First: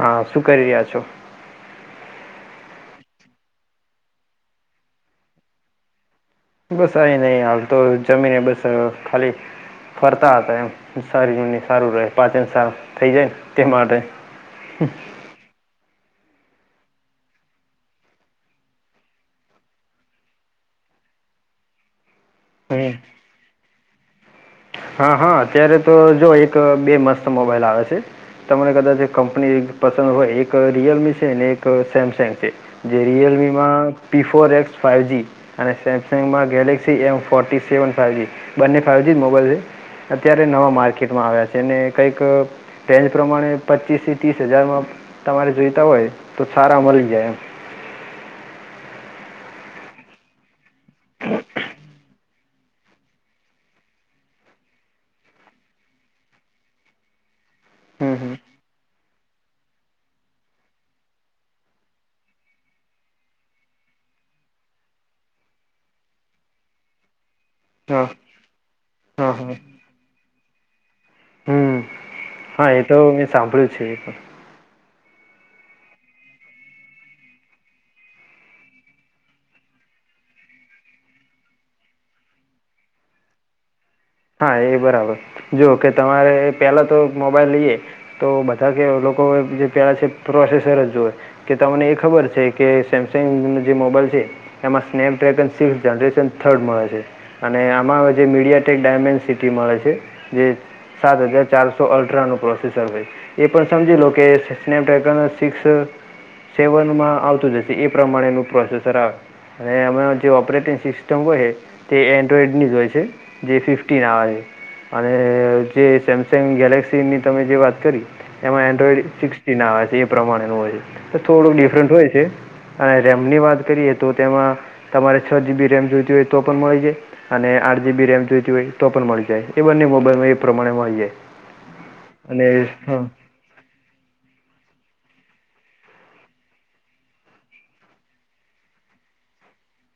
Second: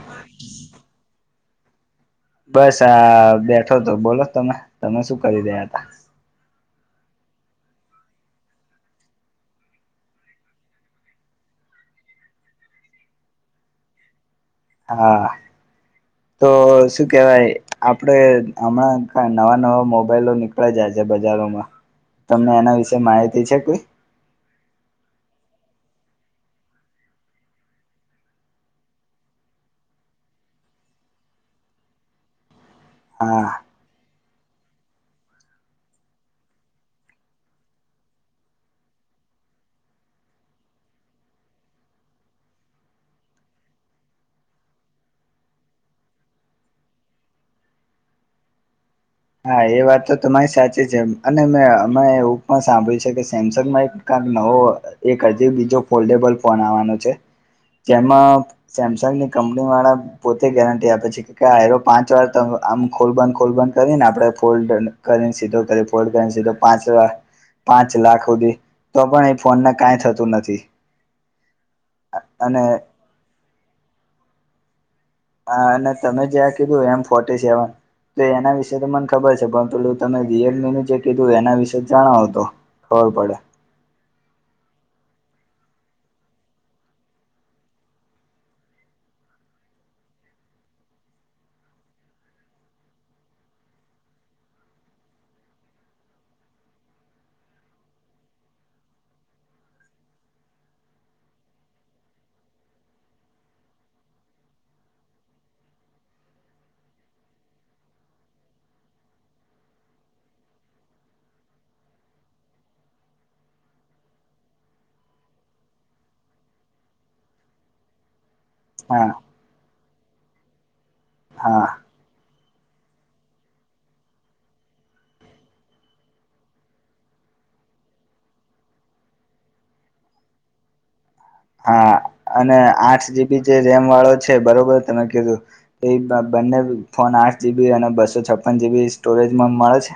હા શું કરી રહ્યા છો? બસ આ બેઠો તો બોલો તમે તમે શું કરી રહ્યા હતા? બસ આ આવી નહી હાલ તો જમીને બસ ખાલી ફરતા હતા એમ સારી જૂની સારું રહે પાચન સાર થઈ જાય ને તે માટે હા તો શું કેહેવાય આપડે હમણાં નવા નવા મોબાઈલો ની પ જાય છે બજારોમાં [inaudible] તમને એના હમ વિશે માહિતી છે કોઈ? હા હા અત્યારે તો જો એક બે મસ્ત મોબાઈલ આવે છે. તમને કદાચ કંપની પસંદ હોય એક રિયલમી છે અનેને એક સેમસંગ છે. જે હા રિયલમીમાં પી ફોર એક્સ ફાઈઇવજી અને સેમસંગમાં ગેલેક્સી એમ ફોટીનસેવન ફાઈવજીબંને ફાઈવ મો અત્યારે નવા માર્કેટમાં આવ્યા છેને કંઈક રેન્જ પ્રમાણે પચીસથી ત્રીસ હજારમાં તમારે જોઈતા હોય તો સારા મળી જાય એમ હા એ વાત તો તમારી સાચી છે અને એમાં એવું પણ સાંભળ્યું છે કે સેમસંગમાં એક કાંડ નવો એક હજી બીજો ફોલ્ડેબલ ફોન આવવાનો છે હમ હમ જેમાં સેમસંગ ની કંપની વાળા પોતે ગેરંટી આપે છે કે આયરેએપાંચ વાર આમ ખોલબન ખોલબન કરીને આપણે ફોલ્ડ કરીને સીધો ફરીફોલ્ડ કરીને સીધો પાંચ વા પાંચ હા લાખ સુધી તો પણ હા એ હા ફોનને કાંઈ થતું નથી. હમ અને હા એ તો મે સાંભળ્યું છે એ પણ હા અને તમે જ્યાં કીધું એમ ફોટી સેવન તો એના વિશેે તો મને ખબર છે પરતુતમે રીએલમીનુંજે કીધું એના વિશે જણાવો તો. ખબરપડે હા એ બરાબર જો કે તમારે પેલા તો મોબાઈલ લઈએ તો બધા કે લોકોએ જે પહેલાં છે પ્રોસેસર જ જોઈએ. કે તમને એ ખબર છે કે સેમસંગ ન જે મોબાઈલ છે. એમાં સ્નેપડ્રેગન સિક્થ જનરેશન થર્ડ મળે છે અને આમાં જે મીડિયા ટેક ડાયમેન્ડ સિટી મળે છે જે સાત હજાર ચારસો અલ્ટ્રાનું પ્રોસેસર હોય છે. એ પણ સમજી લો કે સ્નેપડ્રેગન સિક્સ સેવનમાં આવતું જશે એ પ્રમાણેનું પ્રોસેસર આવશે. અને અમાં જે ઓપરેટિંગ સિસ્ટમ હોય છે તે એન્ડ્રોઈડની જ હોય છે. જે ફિફ્ટીન આવેછે અને જે સેમસંગ ગેલેક્સીની તમે જે વાત કરી. એમાં એન્ડ્રોઈડ હા સિકસટીનઆવે છે એ પ્રમાણેનું હોય છે તો થોડુંક હા ડિફરન્ટ હોય છે અને રેમની વાત કરીએ તો તેમાં તમારે છ જીબી રેમ જોતી હોય તો પણ મળી જાય અને આઠ જીબી રેમ જોયતી હોય તો પણ મળી જાય એ બંને મોબાઈલમાં એ પ્રમાણે મળી જાય હા અને આઠ જીબી જે રેમ વાળો છે બરોબર તમે કીધું એ બંને ફોન આઠ જીબી અને બસો છપ્પન જીબી સ્ટોરેજમાં મળે છે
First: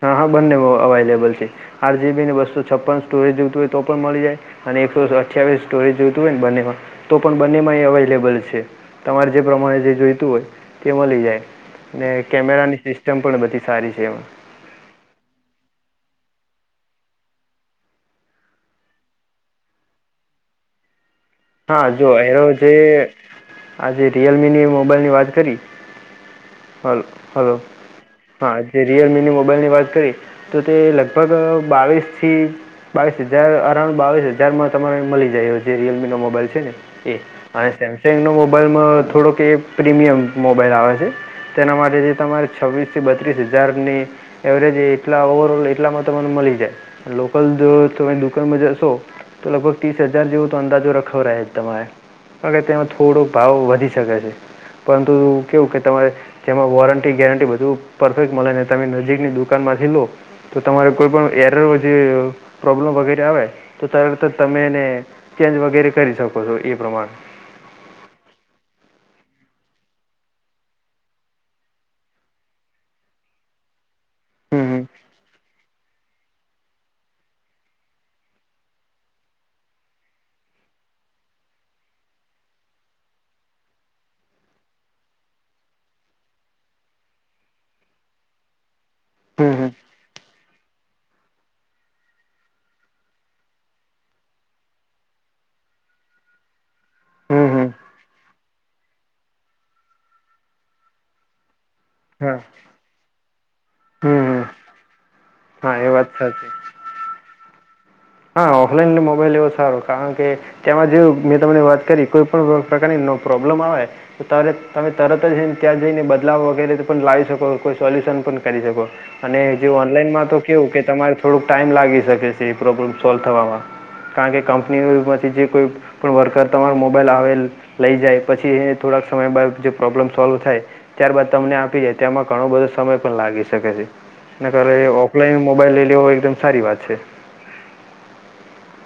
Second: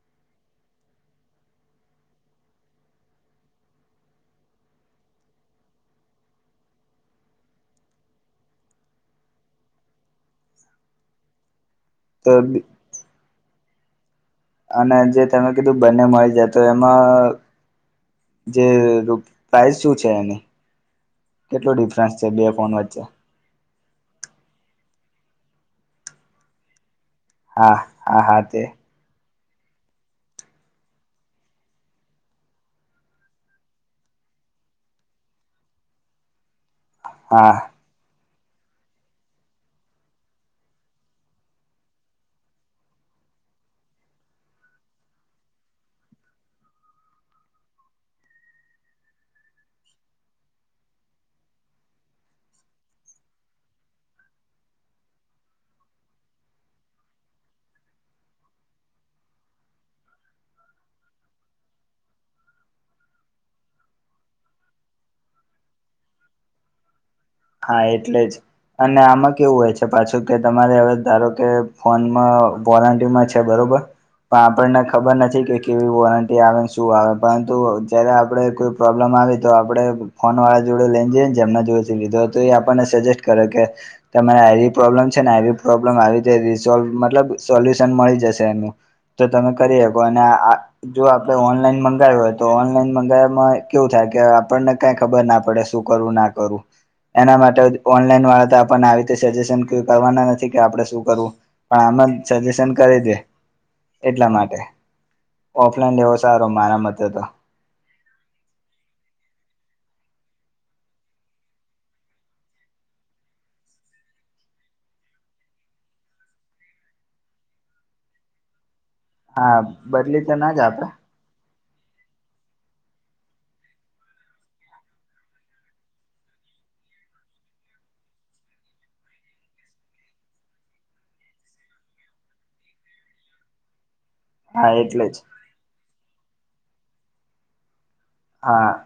હા હા બંને અવાઈલેબલ છે આઠ જીબી ને બસો છપ્પન સ્ટોરેજ જોવતી હોય તો પણ મળી જાય અને એકસો અઠ્યાવીસ સ્ટોરેજ જોતું હોય ને બંનેમાં તો પણ બંને માં એ અવેલેબલ છે તમારે જે પ્રમાણે જે જોઈતું હોય તે મળી જાય ને તો કેમેરાની સિસ્ટમ પણ બધી સારી છે એમાં અને જે તમે કીધું બંને મળી જાય તો એમાં જે પ્રાઇસ શું છે એની કેટલો હા જો ડિફરન્સ [unintelligible] છે બે ફોન વચ્ચે આજે રિયલમીની મોબાઈલ ની વાત કરી હલ હલો હા જે રિયલ મીની મોબાઈલની વાત કરીએ તો તે લગભગ બાવીસથી બાવીસ હજાર અરાઉન્ડ બાવીસ હજારમાં તમારે મળી જાય એ જે રિયલમીનો મો મોબાઈલ છે એ હા અને સેમ સેંગનો મોબાઈલમાં થોડોક એ પ્રીમિયમ મોબાઈલ આવે છે તેના માટેથી તમારે છવ્વીસ થી બત્રીસ હજારની એવરેજ એટલા ઓવર ઓલ એટલામાં તમને મળી જાય લોકલ તમે દુકાનમાં જશો તો લગભગ ત્રીસ હજાર જેવો તો અંદાજો રખવ રહે જ તમારે અને તેમાં થોડો ભાવ વધી શકે છે પરંતુ કેવું કે તમારે તેમાં વોરંટી ગેરંટી બધું પરફેક્ટ મળે ને તમે નજીકની દુકાન માંથી લો તો તમારે કોઈ પણ એરર જે પ્રોબ્લમ વગેરે આવે તો તરત જ તમે એને ચેન્જ વગેરે કરી શકો છો એ પ્રમાણે હા એટલે જ અને આમાં કેવું હોય છે પાછું કે તમારે હવે ધારો કે ફોનમાં વોરંટી માં છે બરોબર પણ આપણને હમ ખબર નથી કે કેવી વોરંટી આવે ને શું આવે પરંતુ જયારે આપડે કોઈ પ્રોબ્લેમ આવી તો આપડે ફોન વાળા જોડે લઈને જઈએ ને જે એમના જોડે સી લીધો તો એ આપણને સજેસ્ટ કરે કે તમારે આઈ પ્રોબ્લેમ છે ને આ પ્રોબ્લેમ આવી રીતે રસોલ્વ મતલબ સોલ્યુશન મળી જશે એનું તો તમે હમ હમ કરી હકો અને આ જો આપડે ઓનલાઈન મંગાવ્યું હોય તો ઓનલાઈન મંગાવવામાં કેવું થાય કે આપણને કઈ ખબર ના પડે શું કરું ના કરું એના હમ હમ માટે હમ ઓનલાઈન વાળા તો આપણને આવી રીતે સજેશન કરવાના નથી કે આપડે શું કરવું પણ આમ હા જ સજેશન કરી દે હમ એટલા હમ માટે હા એ ઓફલાઈન વાત લેવો સાચી સારો મારા મતે તો હા ઓફલાઈન મોબાઈલ લેવો સારો કારણ કે તેમાં જો મેં તમને વાત કરી કોઈ પણ પ્રકારની પ્રોબ્લેમ આવે ત તમે તરત જઈને ત્યાં જઈને બદલાવ વગેરે પણ લાવી શકો કોઈ સોલ્યુશન પણ કરી શકો અને હા હ જે બદલી ઓનલાઈનમાં તો ના જ કેવું કે આપે તમારે થોડુંક ટાઈમ લાગી શકે છે પ્રોબ્લેમ સોલ્વ થવામાં કારણ કે કંપની પછી જે કોઈ પણ વર્કર તમારા મોબાઈલ આવે લઈ જાય પછી એ થોડાક સમય બાદ જે પ્રોબ્લેમ સોલ્વ થાય ત્યારબાદ તમને આપી જાય તેમાં ઘણો બધો સમય પણ લાગી શકે છે એના હા કરતા એટલે જ ઓફલાઈન મોબાઈલ લઈ લેવો એકદમ સારી વાત છે હા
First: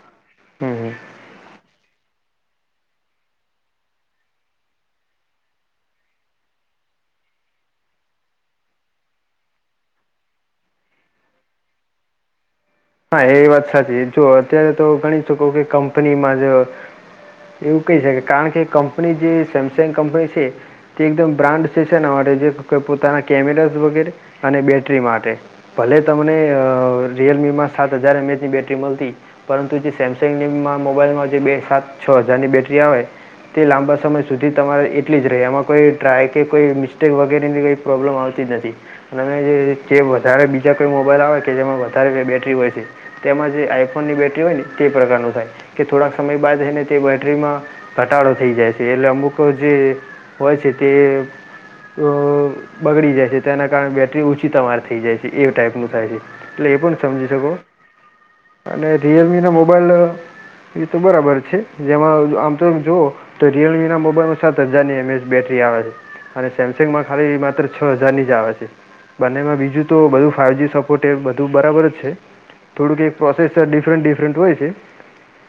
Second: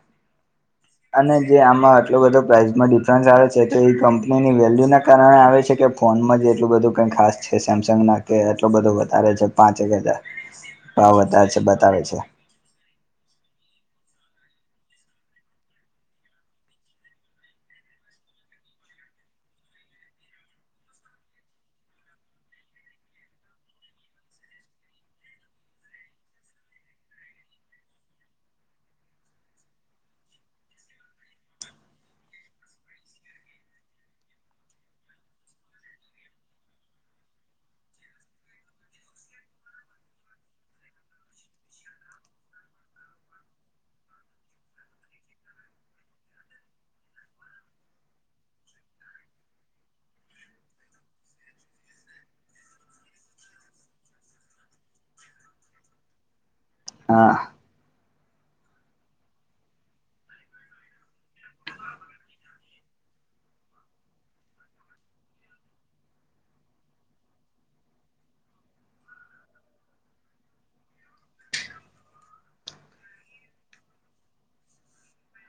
હમ હમ અને જે આમાં આટલો બધો પ્રાઇસમાં ડિફરન્સ આવે છે તે એ કંપનીની વેલ્યુના કારણે આવે છે કે ફોનમાં જ એટલું બધું કઈ ખાસ છે સેમસંગના કે એટલું બધું વધારે છે પાંચ એક હજાર ભાવ બતાવે છે બતાવે છે હા એ વાત સાચી જો અત્યારે તો ગણી શકો કે કંપનીમાં જ એવું કહી શકે કારણ કે કંપની જે સેમસંગ કંપની છે. તે એકદમ બ્રાન્ડ સેશના માટે જે પોતાના કેમેરાઝ વગેરે, અને બેટરી માટે. ભલે તમને રિયલમી માં સાત હજાર એમ એચની બેટરી મળતી. પરંતુ જે સેમસંગ મોબાઈલમાં જે બે સાત છ હજારની બેટરી આવે. તે લાંબા સમય સુધી તમારે એટલી જ રહે એમાં કોઈ ટ્રાય કે કોઈ મિસ્ટેક વગેરેની કંઈ પ્રોબ્લેમ આવતી જ નથી, અને જે વધારે બીજા કોઈ મોબાઈલ આવે કે જેમાં વધારે બેટરી વી તેમાં જે આઈફોન ની બેટરી હોય ને તે પ્રકારનું થાય. કે થોડાક સમય બાદ એને તે બેટરીમાં, ઘટાડો થઈ જાય છે એટલે અમુક જે હોય છે તે બગડી જાય છે તેના કારણે બેૅટરી ઊંચી તમામાર થઈ જાય છે એ ટાઈઇપનું થાય છે. એટલે એ પણ હા સમજી શકો. અને રિયલમી ના મોબાઈલ તો બરાબર છે જેમાં આમ તો એ જુઓ તો રિયલમી ના મોબાઈલમાં સાત હજારની એમ એચ બેટરી આવે છે. અને સેમસંગ માં ખાલી માત્ર છ હજાર ની જ આવે છે. બંનેમાં બીજું તો બધું ફાઇવ જ સપોર્ટ એ બધું બરાબર જ છે. થોડુંક એકક પ્રોસેસ ડિફરન્ટ ડિફરન્ટ હોય છે.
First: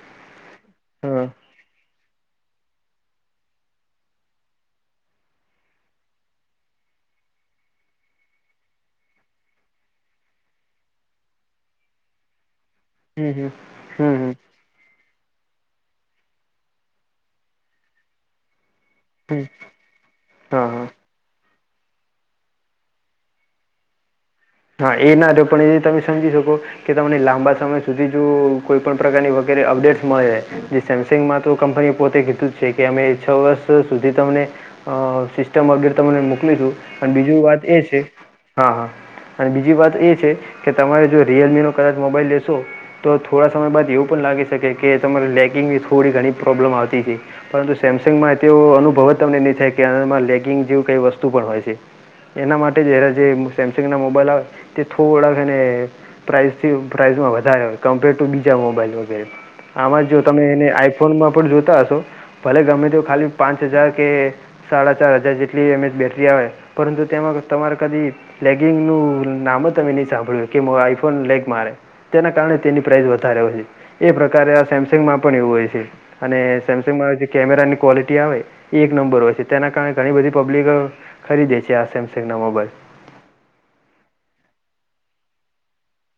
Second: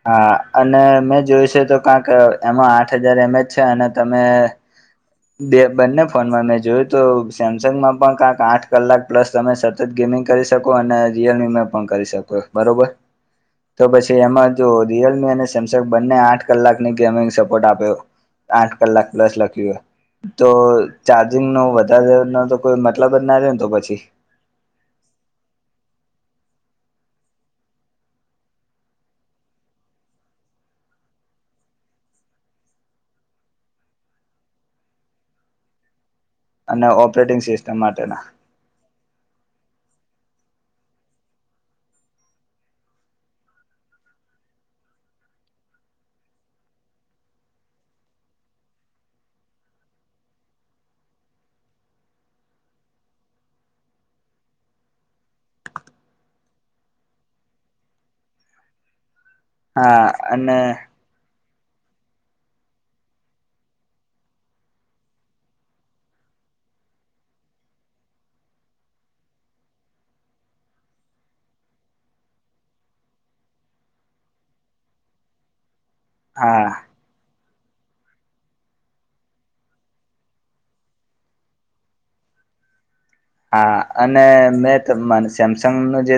હા અને મેં હા જોઈશે તો કંક એમાં આઠ હજાર એમ એજ છે અને તમે બે બંને ફોનમાં મેં જોયું તો સેમસંગમાં પણ કંક આઠ કલાક પ્લસ તમે ગેમિંગ કરી શકો અને રિયલમીમાં પણ કરી શકો બરોબર, હમ હમ તો હમ પછી હમ એમાં તો રિયલમી અને સેમસંગ બંને આઠ કલાકની ગેમિંગ સપોર્ટ આપ્યો. આઠ કલાક પ્લસ હમ લખ્યું. તો હા હા ચાર્જિંગ નો વધારે ન તો કોઈ મતલબ જ ના રહે ને તો પછી. હા એ ના હતો્યો પણ એ તમે સમજી શકો. કે તમને લાંબા સમય સુધી જો કોઈ પણ પ્રકારની વગેરે અપડેટ્સ મળે. સેમસંગમાં તો કંપનીએ પોતે કીધું જ છે કે અમે છ વર્ષ સુધી તમને અ સિસ્ટમ અપડેટ તમને મોકલીશું અને ઓપરેટિંગ બીજું વાત સિસ્ટમ એ છે માટેના હા હા. અને બીજી વાત એ છે કે, તમારે જો રિયલમી નો કદાચ મોબાઈલ લેશો. તો થોડા સમય બાદ એવું પણ લાગી શકે કે તમારે લેગિંગની થોડી ઘણી પ્રોબ્લેમ આવતી હશે. પરંતુ સેમસંગમાં તેવ અનુભવ જ તમને નહી થાય કેમાં લેગિંગ જેવી કઈ વસ્તુ પણ હોય છે. એના માટે એરા જે સેમસંગ ના મોબાઈલ આવે તે થોડાક એને પ્રિસિજે વધારેય કમ્પેર ટુ બીજા મોબાઈલ વગેરે, હા આમાં જો અને તમે ફોનમાં પન જોતા હશો ભલે ગમે તેું ખાલી પાંચ હજાર કે સાડા ચાર હજાર જેટલી એમ એજ બેટરી આવે, પરંતુ તેમાં તમારે કદી લેગિંગ નું નામ જ તમે નહી સાંભળ્યું કે આઈફોન લેગ મારે. તેના કારણે તેની પ્રાઇસ વધારે હોય છે, એ પ્રકારે આ સેમસંગમાં પણ એવું હોય છે. અને હા સેમસંગમાં જે કેમેરાની ક્વોલિટી આવે એ એક નંબર હોય છે, તેના કારણે ઘણી બધી પબ્લિક ખરીદે છે આ સેમસંગ ના મોબાઈલ. હા અને મેં સેમસંગનું જે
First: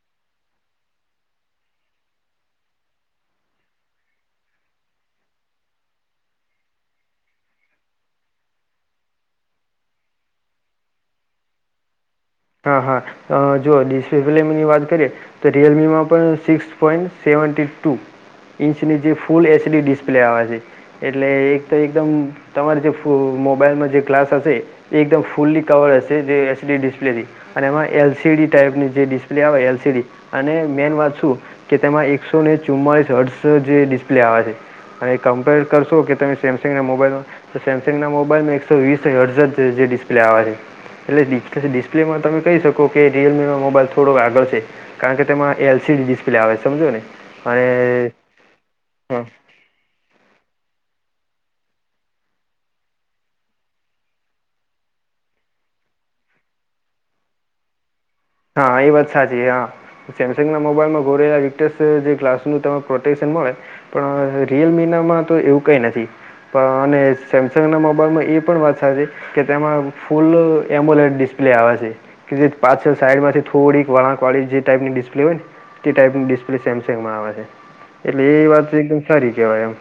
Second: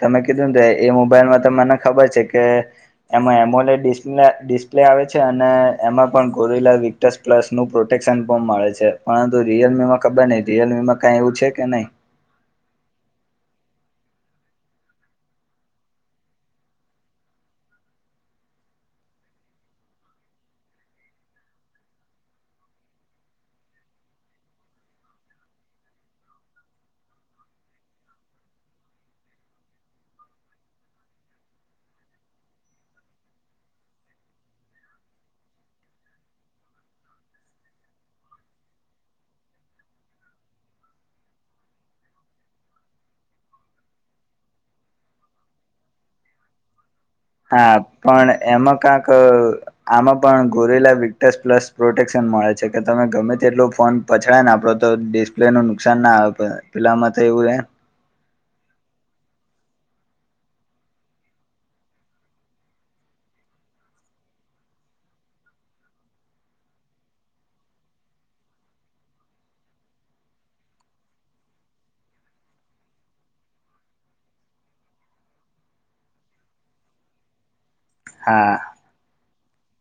તમે કીધું ને એ મોબાઈલમાં ત મને ખબર છે કે એમાં એમોલે્લે ડિસ્પ્લે આવે છે અને એમાં પણ ગોરિલા પ્લસ નું પ્રોટેક્શન ફપ મળે છે પરંતુ રિયલમી માં ખબર નહી રિયલમીમાં કઈ એવું છે કે નહીં? હા હા, જો ડિસફલેમ ની વાત કરીએ. તો રિયલમી માં પણ સિક્સ પોઈન્ટ સેવે ન ટી ટુ. ઈંચની જે ફૂલ એચડી ડિસ્પ્લે આવે છે. એટલે એક તો એકદમ તમારે જે ફ મોબાઈલમાં જે ગ્લાસ હશે. એકદમ ફુલ્લી કવર્ડ છે જે એસડી ડિસપ્લેથી. અને એમાં એલસીડી ટાઈપની જે ડિસ્પ્લે આવે એલ સી ડી, અને મેન વાત શું. કે તેમાં એકસો ને ચુમ્માળીસ હર્ટ્સ જે ડિસ્પ્લે આવે છે. અને એ કમ્પેર કરશો કે તમે સેમસંગના મોબાઈલમાં તો સેમસંગ ના મોબાઈલમાં એકસો વીસ હજ જે ડિસ્પ્લે આવેવા છે એટલે લેમાં તમે કહી શકો કે રિયલમીનો મોબાઈલ થોડો આગળ છે. કારણ કે તેમાં એલસીડી ડિસ્પ્લે આવે સમજો ને હા અને પણ એમાં કાક હા આમાં પણ ગોરેલા વિક્ટસ પ્લસ પ્રોટેક્શન મળે છે કે તમે ગમે તેટલોુ ફોન પછડાય ને આપડો તો ડિસ્પ્લે નું નુકસાન ના આવે પેલામાં તો એવું રહેે હા એ વાત સાચી હા. સેમસંગ ના મોબાઈલમાં ગોરેલા વીક્ટસ જે ગ્લાસનું તેમાં પ્રોટેક્શન મળે. પણ રિયલ મિનામાં તો એવું કઈ નથી. અને સેમસંગના મોબાઈલમાં એ પણ વાત સાચી કે તેમાં ફૂલ એમોલેટ ડિસ્પ્લે આવે છે કે જે પાછળ સાઈડમાંથી થોડીક વાળંક વાળી જે ટાઈપની ડિસ્પ્લે હોય ને તે ટાઈપની ડિસ્પ્લે સેમસંગમાં આવે છે એટલે એ હા વાત એકદમ સારી કેવાય એમ.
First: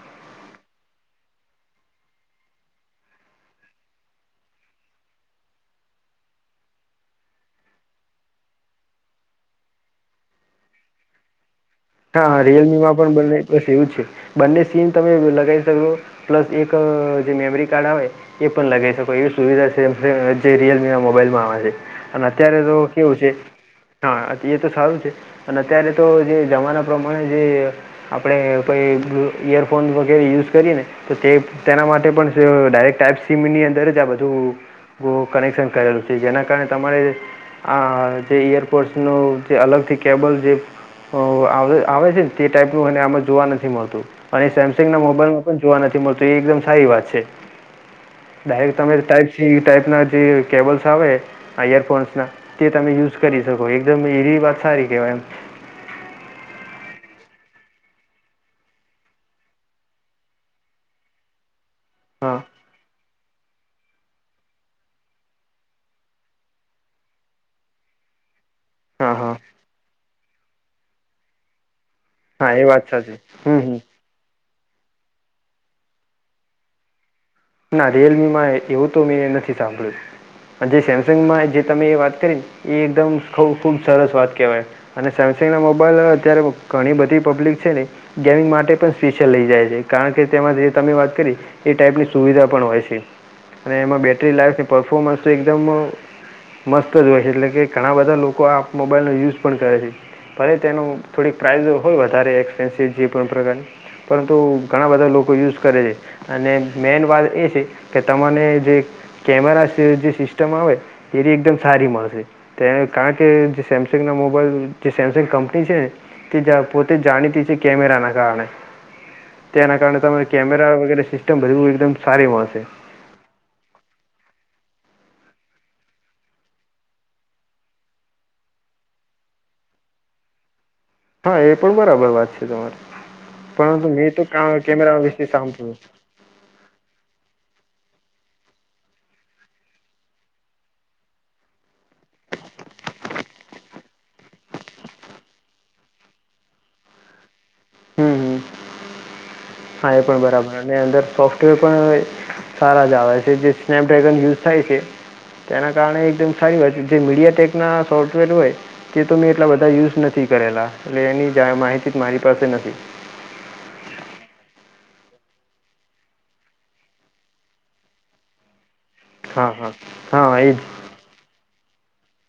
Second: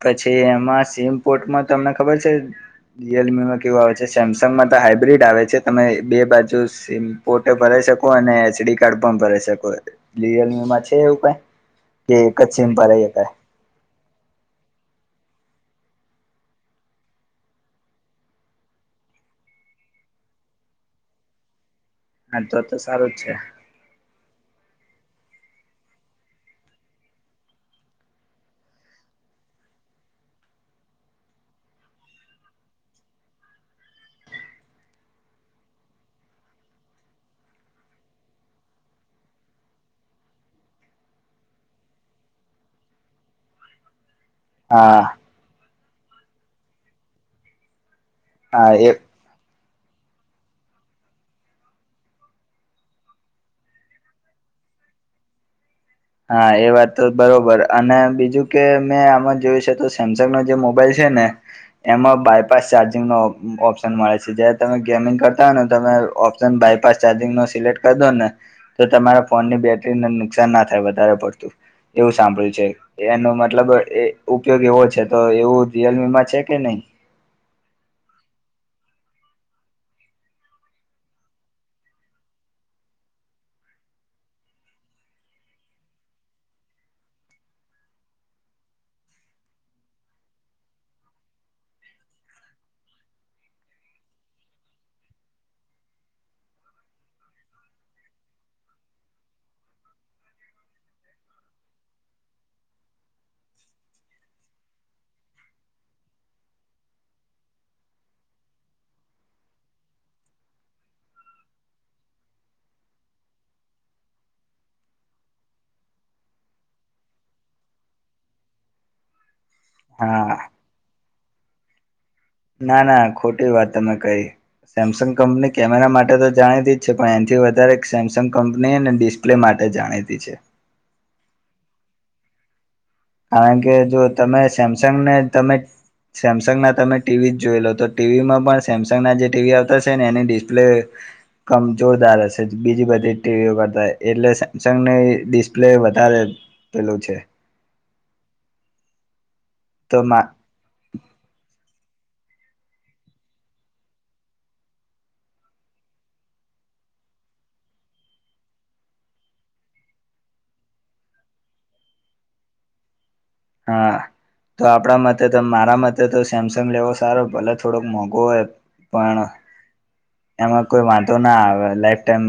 પછી એમાં સિમપોર્ટમાં તમને ખબર છે. રિયલમીમાં કેવા હોય છે સેમસંગમાં તો હાઈબ્રિડ આવે છે તમે બે બાજુ સીમ પોતે ભરો શકો અને એચડી કાર્ડ પણ ભરા શકો રિયલમીમાં છે એવું કઈ કે હા એક જ સીમ રિયલમી માં ભરાઈ પણ શકાય બને બસ એવું જ છે બંને સીન તમે લગાવી શકો. પ્લસ એક જે મેમરી કાર્ડ આવે. એ પણ લગઈ શકો એવી સુવિધા છે જે રિયલમી ના મોબાઈલમાં આવે છે. અને અત્યારે તો કેવું છે હા એ તો સારું છે અને અત્યારે તો જે જમાના એ પ્રમાણે જે આપણે કંઈ ઇયરફોન વગેરે યુઝ કરીએ ને તો તે તેના માટે પણ ડરેક્ટ ટપ સમની અંદર જ આ બધું કનેક્શન કરેલું છે જેના કારણે તમારે આ જે ઈયરપોડ્સ ન જે અલગથી કેબલ જે આવે છે ને તે ટાઈપ નુંને આમાં જોવા નથી મળતું અને એ સેમસંગ ના હા મોબાઈલ જોવા નથી મળતું એ એકદમ સારી વાત છે હા ડરેક્ટ એ તમે ટ [unintelligible] ટાઈપ ના જે કેબલ્સ આવે, યરફોન્સના તે તમે યુઝ કરી શકો એકદમ એવી વાત સારી કેહેવાય એમ, હા એ વાત તો બરોબર અને બીજું કે મેં આમાં જોયું છે તો સેમસંગ નો જે મોબાઈલ, છે ને એમાં હા બાયપાસ ચાર્જિંગ નો ઓપ્ ઓપ્ ઓપ્શન મળે છે જયારે તમે ગેમિંગ કરતા હો ને તમે ઓપ્શન બાયપાસ ચાર્જિંગો સિલેક્ટ કરી દો ને, તો હા તમારા હા ફોનની બેટરીને નુકસાન ના થાય વધારે પડતું. એવું હા સાંભળ્યું એ છે, વાત સાચી એનો હમ મતલબ હમ એ ઉપયોગ એવો છે તો એવું રિયલમી માં છે કે નહીં. ના રિયલમી માં એવું તો મેં નથી સાંભળ્યું. અને જે સેમસંગમાં જે તમે વાત કરીને એ એકદમ ખૂબ ખૂબ સરસ વાત કહેવાય. અને સેમસંગ ના મોબાઈલ અત્યારે ઘણી બધી પબ્લિક છે ને, ગેમિંગ માટે પણ સ્પેશિયલ લઈ જાય છે કારણ કે તેમાં જે તમે વાત કરી એ ટાઈપની, સુવિધા પણ હોય છે અને એમાં બેટરી લાઈફની પરફોર્મન્સ તો એકદમ, મસ્ત જ હોય છે એટલે કે ઘણા બધા લોકો આ મોબાઈલનો યુઝ પણ કરે છે. ભલે તેનું થોડીક પ્રાઇઝ હોય વધારે એક્સપેન્સિવ જે પણ પ્રકારની, પરંતુ ઘણા બધા લોકો યુઝ કરે છે અને, મેન વાત એ છે કે તમારે જે, કેમેરા જે સિસ્ટમ આવે એ એકદમ સારી મળશે. તે કારણ કે જે સેમસંગ ના મોબાઈલ જે સેમસંગ કંપની છે ને તે જ પોતે જાણીતી જ કેમેરા ના કારણે, તેના કારણે તમારે હા કેમેરા વગેરે સિસ્ટમ બધી એકદમ સારી હોત. ના ના ખોટી વાત તમે કહી. સેમસંગ કંપની કેમેરા માટે તો જાણીતી જ છે પણ એથી વધારે સેમસંગ કંપની અનેને ડિસ્પ્લે લે માટે જાણીતી છે. હા એ પણ બરાબર વાત છે તમારી. કારણ કે પરંતુ જો મેં તો તમે કા કેમેરા સેમસંગને વિશે તમે સાંભળ્યું સેમસંગના તમે ટીવી જ જોઈ લો તો ટીવીમાં પણ સેમસંગના જે ટીવી આવતા છે ને એની ડિસ્પ્લે અમ જોરદાર હશે બીજી બધી ટીવીઓ કરતા એટલે સેમસંગની ડિસ્પ્લે વધારે, આપેલું છે. હમ્મ હમ્મ તો હા એ પણ મા બરાબર. અંદર સોફ્ટવેર પણ સારા જ આવે છે જે સ્નેપડ્રેગન યુઝ થાય છે. તેના કારણે એકદમ સારી વાત જે મીડિયા ટેક ના સોફ્ટવેર હોય. કે તો મેં એટલા બધા યુઝ નથી કરેલા એટલે એની માહિતી મારી પાસે નથી. હા. તો આપણા મતે મારા મતે તો સેમસંગ લેવો સારો ભલે થોડોક મોંઘો હોય. પણ હા હા હા એ જ એમા કોય માક્ તો ના આવે લાઈફ ટાઈમ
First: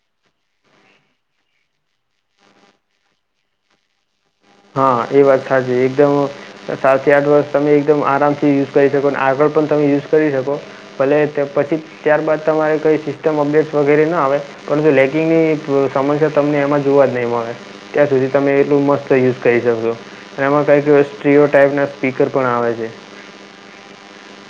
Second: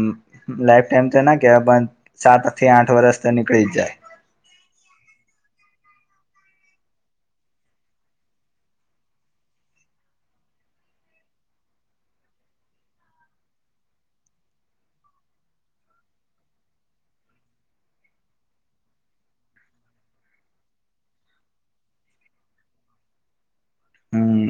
લાઈફ ટાઈમ તો ના કેવા પણ સાત થી આઠ વરસ તો નીકળી જ જાય. હા એ વાત હાચી છે એકદમ, સાતથી આઠ વર્ષ તમે એકદમ આરામથી યુઝ કરી શકો આગળ પણ તમે યુઝ કરી શકો. ભલે પછી ત્યારબાદ તમારે કઈ સિસ્ટમ અપડેટ વગેરે ના આવે. પરંતુ લેકિંગની સમસ્યા તમને એમાં જોવા જ નહીં મળે ત્યાં સુધી તમે એટલું મસ્ત ત યુઝ કરી શકશો અને એમાં કંઈકય સ્ટ્રીઓ ટાઈપના સ્પીકર પણ આવે છે. હમ